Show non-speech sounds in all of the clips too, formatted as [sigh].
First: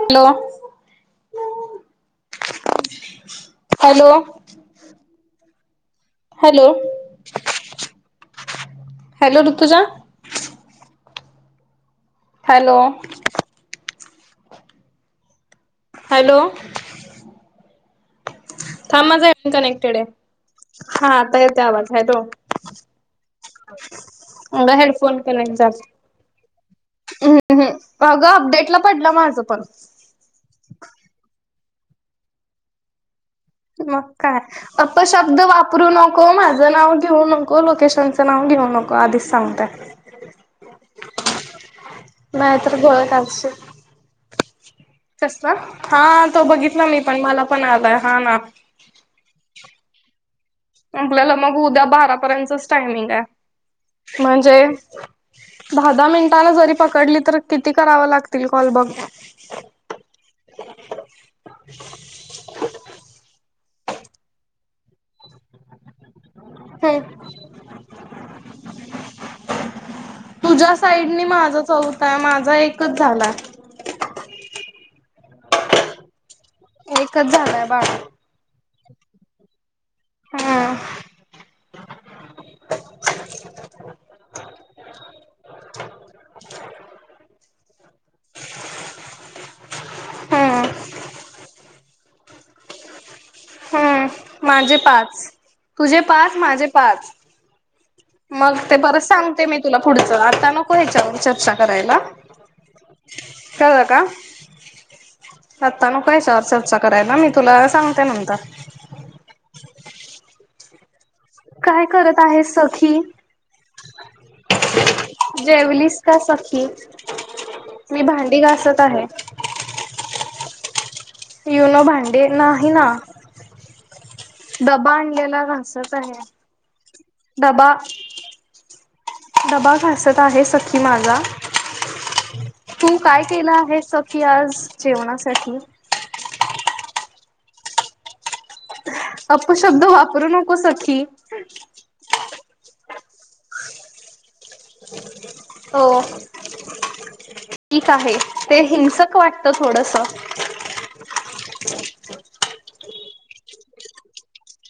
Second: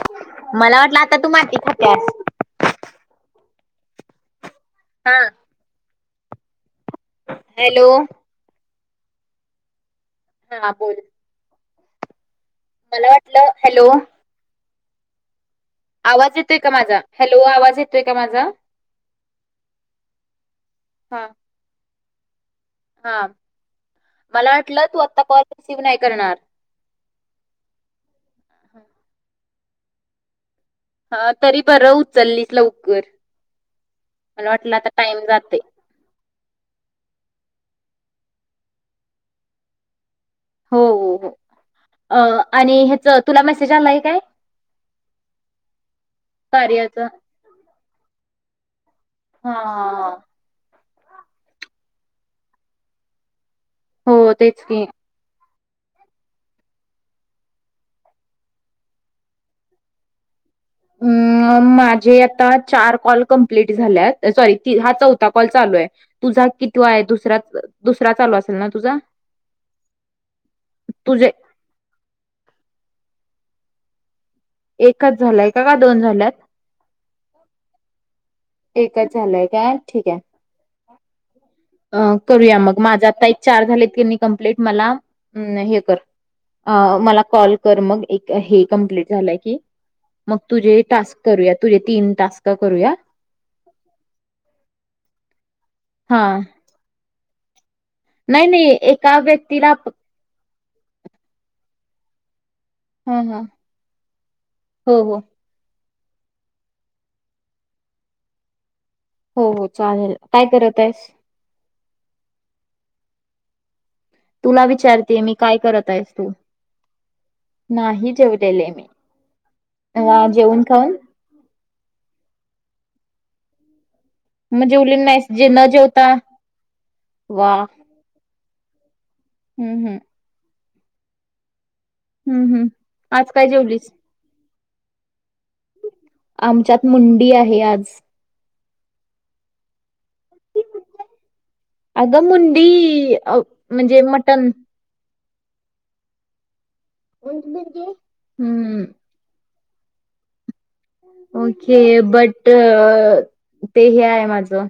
Hello मला वाटलं, आता तू माती खातीयास. हॅलो! हा. हॅले. Hello, hello Rutuja. हा बोल. हॅलो मला वाटलं हॅलो आवाज हॅलो येतोय का माझा, हॅलो -आवाज येतोय का माझा? थांमाचन कनेक्टेड आहे हा आता,. आवाज आहे त हा मला वाटलं बेहन तू कोण आता कॉल करायाचे असू. रिसीव्ह नाही करणार. वू वू अगं, अपडेटला पडलं माझं पण. हा तरी, बरं उचललीस लवकर. मग काय, मला वाटलं आता टाइम अपशब्द वाप जाते. वापरू नको. माझं नाव घेऊ नको, लोकेशनचं नाव घेऊ नको, आधीच सांगतेय. हो, हो, हो अ आणि नाहीतर गोळ्या ह्याच तुला खाशील मेसेज आलाय काय? कसला, हा तो बघितला कार्याच? मी, पण मला पण आलाय हा ना. हा आ आपल्याला मग उद्या बारापर्यंतच टायमिंग आहे. हो तेच म्हणजे? की. दहा दहा मिनिटांला जरी पकडली तर किती करावं लागतील कॉल बघ. [inaudible] अ माझे आता चार कॉल कंप्लीट झालेत, सॉरी हा तीन हा चौ आता कॉल चालू हे. तुझा कितवा हे दुस -दुसरा चालू असेल ना तुझा? तुझ्या साईटनी तुझे मा माझं चौ आ माझा एकच झालाय. एकच झालाय का दोन झाल्यात. एकच जालाय बाई. एकच झालंय काय? ठीक हे. हम्म अ करूया मग माझा आता एक चार झालेत की कंप्लीट मला हम् हे कर अ मला कॉल तर मग एक हे कम्प्लीट झाल की, मग हम्म तुझेही टास्क करूयात. तुझे तीन तास का करूया? ह माझे पाच तुझे हा पाच माझे पाच. नाही मग नाही ते बरच एका सांगते मी व्यक्तीला तुला पुढचं आता नक नको हयाच्यावर चर्चा करायला, ह ह कळलं का? हो हो आत्ता नको याच्यावर चर्चा करायला, मी तुला सांगते नंतर. हो हो. चालेल. काय करत आहेस? काय करत आहेस सखी? तुला विचारतेय मी काय करत जेवलीस आहेस का तू? सखी? मी नाही भांडी जेवलेले घासत मी. आहे. निवांत जेऊन खाऊन? युनो भांडे नाही ना. मग डबा जेवली नाहीस आणलेला जे न घासत जेवता आहे. वा डबा. डबा हम्म हम्म घासत आहे सखी माझा. हम्म हम्म तू काय आज केलं जेवलीस? आहेस सखी आज जेवणासाठी? आमच्यात मुंडी आहे आज. अपशब्द वापरू नको सखी. अगं मुंडी -अ म्हणजे मटण. हो. ठीक आहे. ते हम्म हिंसक- वाटत थोडस. ओके. बट ते हे आहे माझं.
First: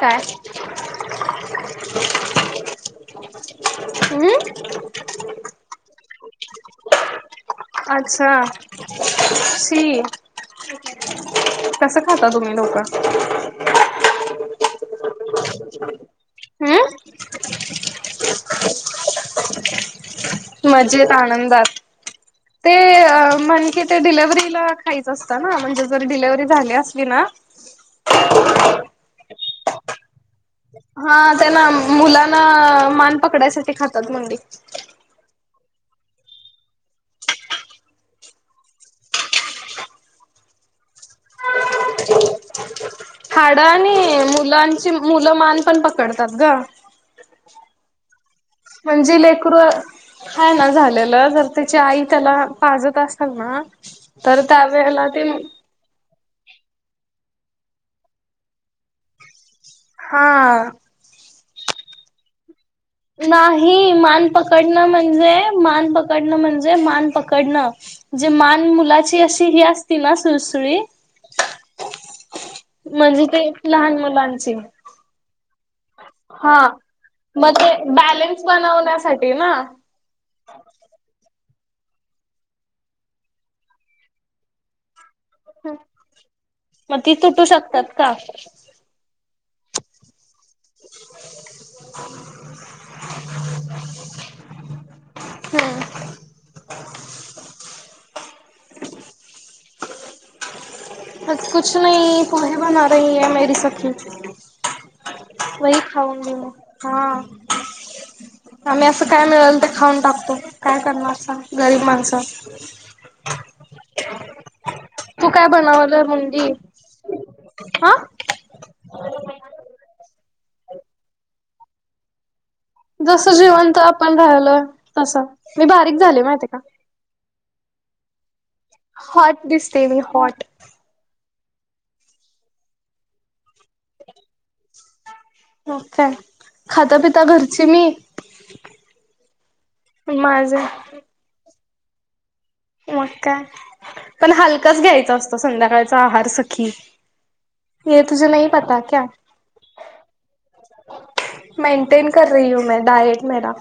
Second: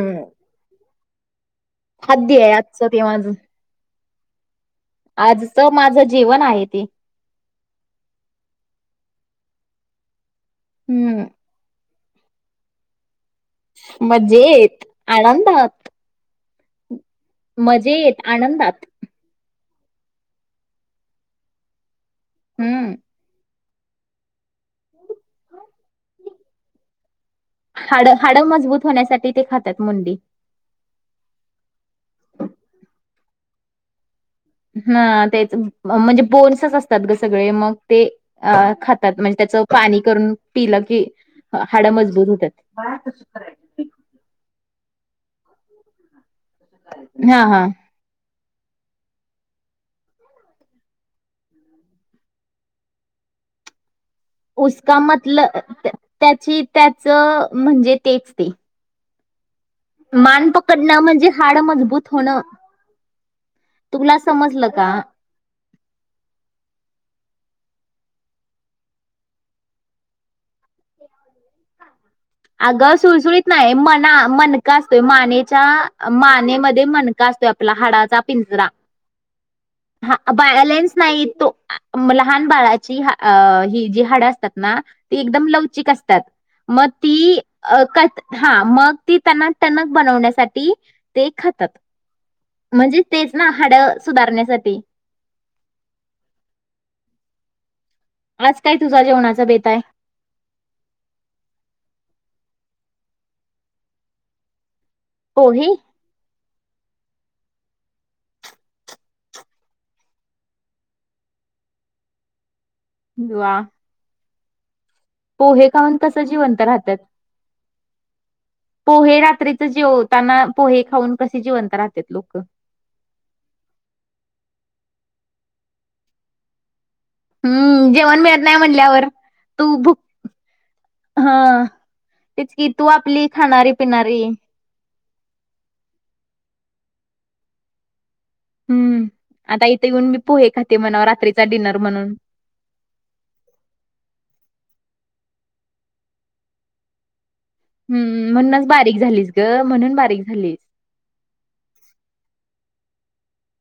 काय? खादय ए आजचं ते माझ. अहं? आजच माझं जेवण आहे ते. अच्छा. सी. हम्म. कसं खाता तुम्ही लोक? मज्जेत. आनंदात. हम्म मजेत आनंदात. मजेत आनंदात. ते हम्म म्हण कि ते डिलेव्हरीला- खायच असतं ना? म्हणजे जर डिलेव्हरी झाली असली ना- हाडं, हाडं मजबूत होण्यासाठी ते खातात मुंडी. हा. त्याला मुलाला मान पकडायसाठी खातात मुंडी. हां. तेच म म्हणजे बोन्सच असतात ग सगळे. मग ते- अ खातात. म्हणजे त्याचं पाणी करून पिलं की- हाड मजबुत होत्यात. हाडं आणि मुलांची मुलं मान पण पकडतात ग. हां. हां. म्हणजे लेकरू- खायला झालेलं जर त्याची आई त्याला पाजत असेल ना? तर त्यावेळेला ते- उसकामतलं त्या- त्याची त्याच म्हणजे तेच ते. मान हा पकडणं म्हणजे हाड मजबूत होणं. नाही तुला मान समजलं पकडणं का? म्हणजे, मान पकडणं म्हणजे मान पकडणं. जे मान मुलाची अशी ही असती ना सुळसुळी- अगं म्हणजे सुळसुळीत ते नाही. लहान मना मुलांची मणका असतोय. माने- -च्या, हा मानेमध्ये मणका असतो मग आपला ते हाडाचा बॅलेन्स पिंजरा. बनवण्यासाठी ना हा बॅलेन्स नाही तो. लहान बाळाची ही जी हाडं असतात ना? ते एकदम लवचिक असत्यात. म मग - ती तुटू शक- अ क हां. मग ती त्यांना टणक बनवण्यासाठी ते खातात. ह मजी तेच ना हाडं सुधारण्यासाठी. हम. आज काय तुझा जेवणाचा बेत आहे? आज कुछ नही, पोहे बना रही है मेरी सखी पोहे वई खाऊन घेऊ, हा. आम्ही असं काय मिळल ते खाऊन टाकतो, काय करणार सांग गरीब माणसं. दुवा. तू काय खाऊन बनवलं कसं म्हणली? जिवंत राहतात. हां. पोहे रात्रीच जेवताना पोहे खाऊन कसे जिवंत राहतेत लोकं. जसं जिवंत आपण राहिलोय तसं, मी बारीक झाले माहितीे का? हम्म, जेवण मिळत नाही म्हणल्यावर हॉट तू दिसते भूक मी हॉट हां, तेच की तू आपली खाणारी पिणारी. हो काय, खात्या पित्या घरची मी. हम्म, आता इथे येऊन मी पोहे माझे खाते म्हणाव रात्रीचा डिनर म्हणून. मग काय, पण हलकाच घ्यायचा असतो संध्याकाळचा आहार सखी. ये तुझे हम्म, नाही म्हणूनच पता बारीक क्या झालीस ग, म्हणून बारीक झालीस. मेंटेन कर रही हूँ मैं डाएट मेरा.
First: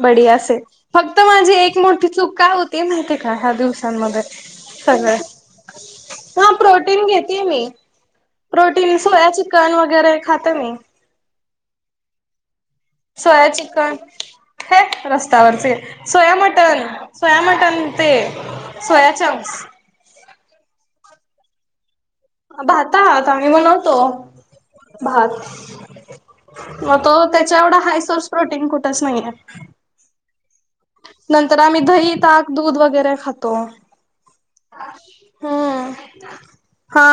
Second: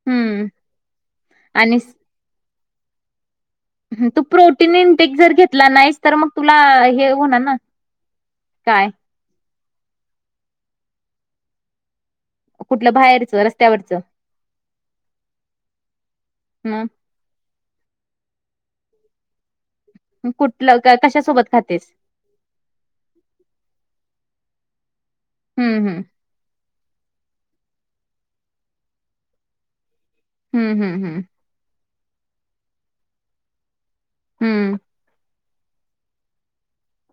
बडीया हम्म. से फक्त माझी एक आणि स- मोठी चूक काय होतीये माहितीे का ह्या दिवस सांन हं, तू मध्ये प्रोटीन इंटेक सगळं जर घेतला नाहीस तर मग हां, तुला प्रोटीन हे होणार घेतीये ना मी. काय प्रोटीन सोया चिकन वगैरे खाते मी. कुठलं बाहेरचं सोया चिकन रस्त्यावरचं हे रस्त्यावरचे सोया मटण. मग सोया मटन ते सोया चंक्स. कुठलं क कशासोबत खातेस? भातात आम्ही बनवतो भात. हम्म हम. मग तो त्याच्या एवढा हाय सोर्स प्रोटीन कुठचं नाही आहे. - हम्म हम्म हम. नंतर आम्ही दही, ताक, दूध वगैरे खातो. हम्म. हम्म हा.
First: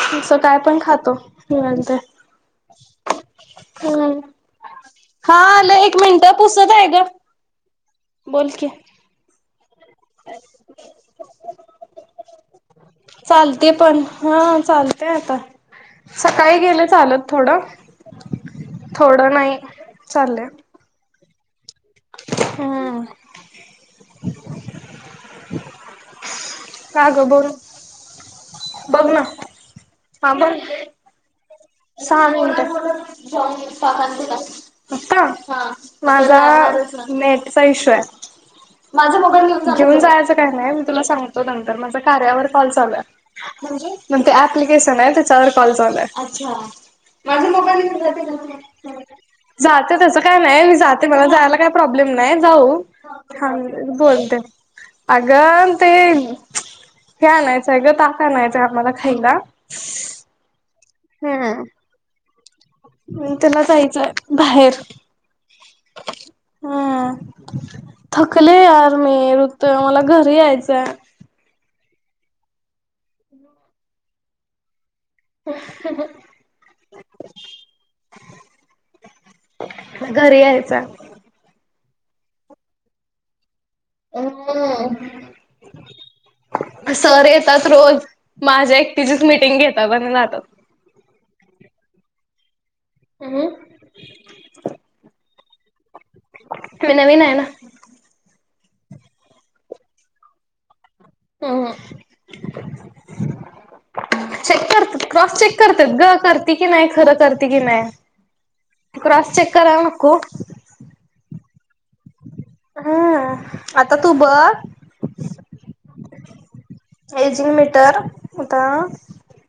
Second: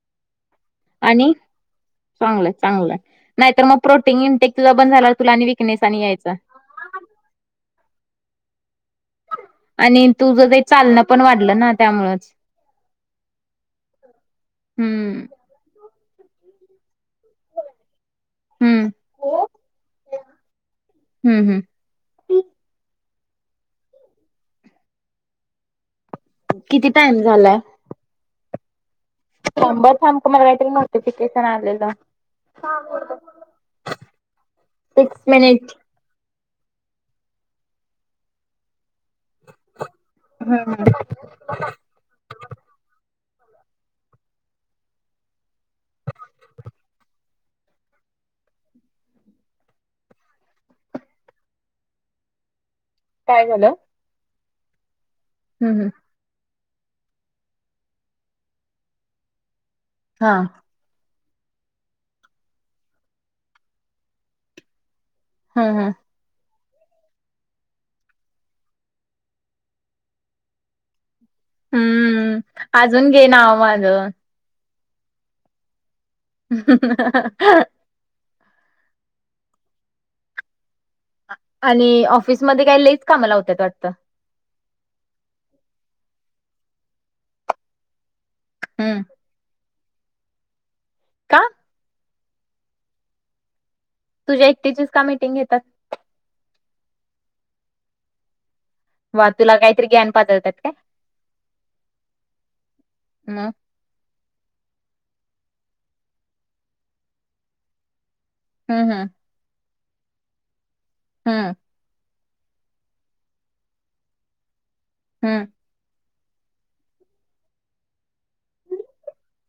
तुमचं काय पण खातो आणि [unintelligible] चांगलंय चांगलयं नाही तर मगं हम्म प्रोटीन इनटेक तुझा बंद झाल्याव, तुला आणि विकनेस आणि यायचा. तुझं आहे ग. बोल की. आणिं तुझं काई चालणं पण वाढलं ना त्यामुळच. चालतंय पण हां, चालतंय हम्म. आता. सकाळी गेले चालत थोडं, हम्म, थोडे नाही चालले. हं ह. हं. किती का टाइम गं बोल, झालाय? बोल ना. शंभर थांब तुम्हाला काहीतरी नोटिफिकेशन आलेलं सहां मिनिटं सिक्स मिनिट. [inaudible] माझा नेटचा इश्यू आहे. माझं मोबाईल घेऊन जा, घिऊन जायाचं काही नाही, मी हम्म तुला सांग तो नंतर माझा कार्यावर कॉल चालू आहे, म्हणजे मंग ते ॲप्लिकेशन आहे, त्याच्यावर कॉल चालू आहे. अच्छा! माझं मोबाईल घेवून जाती - जातें, त्याच काय नाही, मी जाते मला जायला कायं? प्रॉब्लेम नाही जाऊ. हां काय थांब झालं? मी बोलते अगं हम्म हम्म तें - हे आणायचंय ग ताक आणायचंय आम्हाला खायला. हा [unintelligible] हम्म, त्याला जायचंय बाहेर. हां-हा. हम्मं थकले यार् मी ऋतू मला घरी यायचंय. हम्म्. अजून घें नाव माझं. [inaudible] [inaudible] घरी यायचां- आणि ऑफिसमध्ये काय लईच काम लावत्यात वाटतं. [unintelligible] सर येतात रोज. माझ्या हम्म ऐकटीचीच मिटींग घेता बघं ना आता. का? [inaudible] तुझ्या एकटीचीचं का मिटिंग घेतात? तो नवीन आहे ना. वां तुला काहीतरी ग्यान पादवतायेत काय? [inaudible] मग चेकं कर, क्रॉस चेकं करत्यात गं करते कीं नाही, खरं करते कीं नाही. हम्म हम्म क्रॉस चेक करायला नको - हां. हां. आता तू बघं हम्म. हैजिंग मीटर होतं.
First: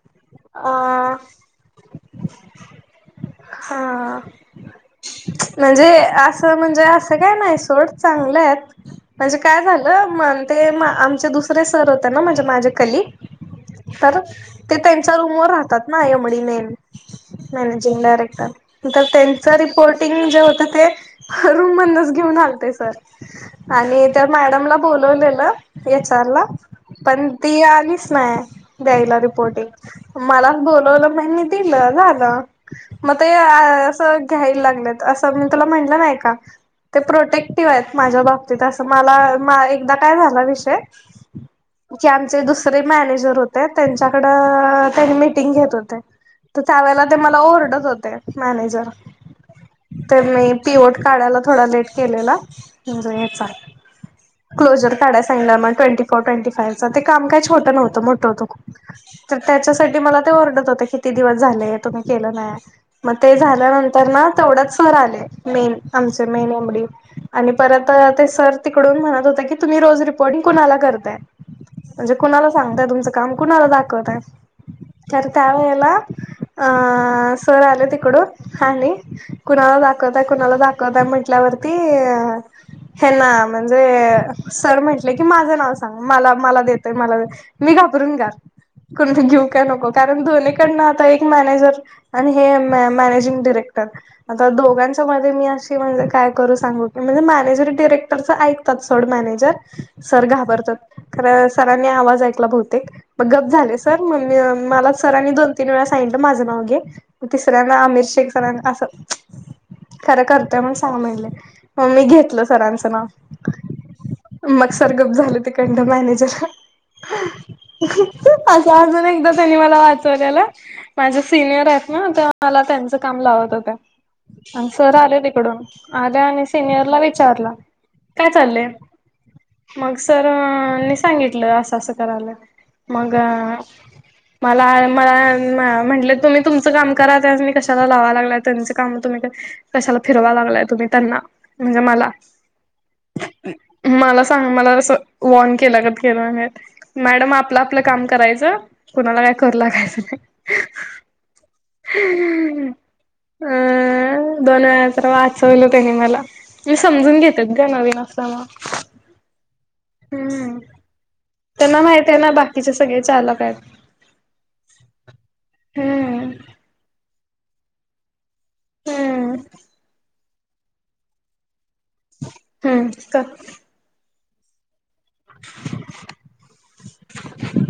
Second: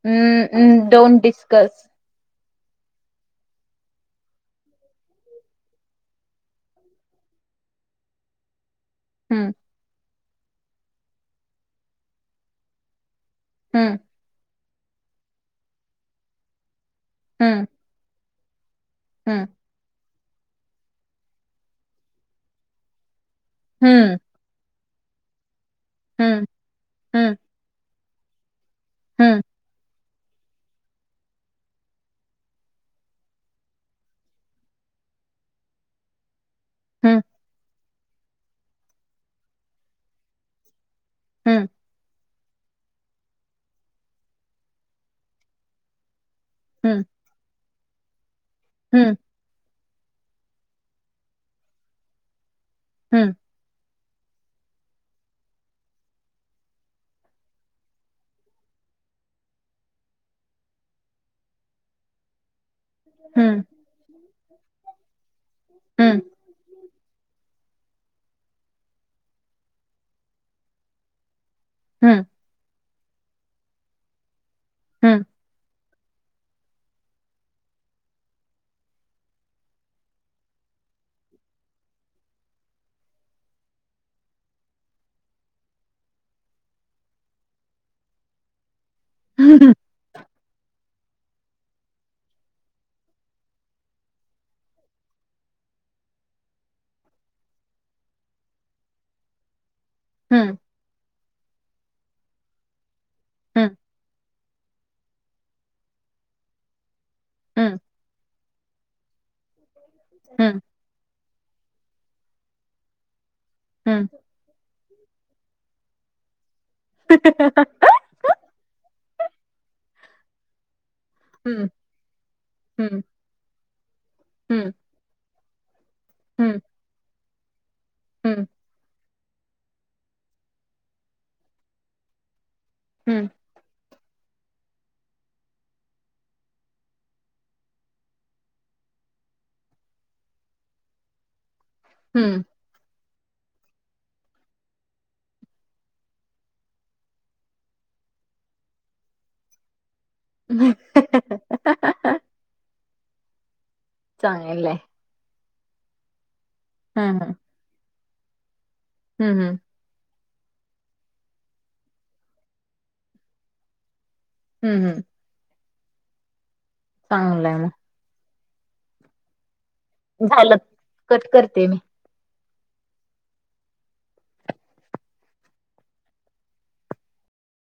[unintelligible] Don't discuss. हां म्हणजे असं म्हणजे असं काय नाही सोड चांगलेत. म्हणजे हम्म काय झालं म्हण ते आमचे दुसरे सर होते ना म्हणजे माझे कली हम्म. [unintelligible] ते त्यांच्या रूम व राहतात ना एमडी नेन, हम्म मॅनेजिंग डायरेक्टर. [unintelligible] हम्म त्यांच रिपोर्टिंग जे होत ते हं रूम मधूनचं घेऊन आलते सर. आणि हम्म त्या मॅडमला बोलवलेलं ते विचारायला, हम्म पण हम्म ती आलीच नाही द्यायला हम्म रिपोर्टिंग. मला बोलवलं म [unintelligible] दिलं झालं. मग ते असं, घ्यायला लागलेत असं मी तुला म्हटलं नाही का- ते प्रोटेक्टिव्ह आहेत माझ्या बाबतीत असं मला मा एकदा काय झाला विषय हम्म [unintelligible] आम. चे दुसरे मॅनेजर होते त्यांच्याकडं, त्यांनी मीटिंग घेत होते. तर हम्म त्यावेळेला ते मला ओरडत होते, मॅनेजर. हम्म तर मी पिओट काढायला थोडा लेट केलेला म्ह [unintelligible] हम्म हेचा. क्लोजर काढायला सांगितला मग ट्वेंटी फोर, ट्वेंटी फाईव्ह चा ते काय छोटं न्हवतं मोठं होतं खूप. तर त्याच्यासाठी मला ते ओरर्डत होत किती दिवस झाले तुम्ही केलं नाही मग ते हम्म झाल्यानंतर ना तेवढ्यात सर आले मेन हम्म आमचे मेन एमडी आणि परत ते सर तिकडून म्हणत होते की तुम्ही रोज रिपोर्टिंग कुणाला करताय म्हणजे हम्म कुणाला सांगताय तुमचं काम कुणाला दाखवत आहे हं, त्यावेेळेला अ सर आले तिकडून आणि कुणाला दाखवतय कुणाला दाखवतय म्हंटल्यावरती अ हे ना म्हणजे सर म्हंटले की माझं नाव सांग मला मला देतय मला मी घाबरून जात कुणाला घेऊ का हं, नको कारण दोन्हीकडनं आता एक मॅनेजर आणि हे मॅनेजिंग डिरेक्टर आता दोघांच्या मध्ये मी अशी म्हणजे काय करू सांगू की म्हणजे मॅनेजरी डिरेक्टरचं ऐक सोड मॅनेजर सर हं, घाबरतात कारण सरांनी आवाज ऐकला बहुतेक मग गप् हं, झाले सर मग मी मला सरांनी दोन तीन वेळा सांगितलं माझं नाव घे तिसऱ्यांना हं, आमिर शेखर स्यांना असं खरं हं, करतंय सांग म्हणले मग मी घेतल सरांचं नाव ह मग सर गप झालं ते काहींदा ते मॅनेजर ह [unintelligible] असं अजून एकदा त्यांनी वाचवलेलं माझे सीनियर हं, आहेत ह ते मला त्यांचं हं, काम लावत होते आणि हं, सर आले तिकडून आल्या आणि हं, सिनियरला विचारला काय हं, चाललंय मग सर न सांगितलं असं असं करायला मग हं, मला मला म्हटलं तुम्ही तुमचं काम करा त्यास मी कशाला लावा लागलाय त्यांचं काम तुम्ही कशाला फिरवा लागलाय तुम्ही त्यांना म्हणजे मला हं. मला सांग मला तस वॉन केला गत केल अस मॅडम आपलं आपलं काम करायचं कोणाला काय करू लागायचं नाही हम अ दोन चांगलंय. वेडा असं वाचवल त्यांने मला हं, समजून घेतात ग नवीन असल्यामुळे हम् हम् हम्म त्यांना माहित आहे ना बाकीचे सगळे चालक आहेत? हम् हम् हम्म चांगलंय मंग हम्म झालं कट करते मी हम्म कर [unintelligible]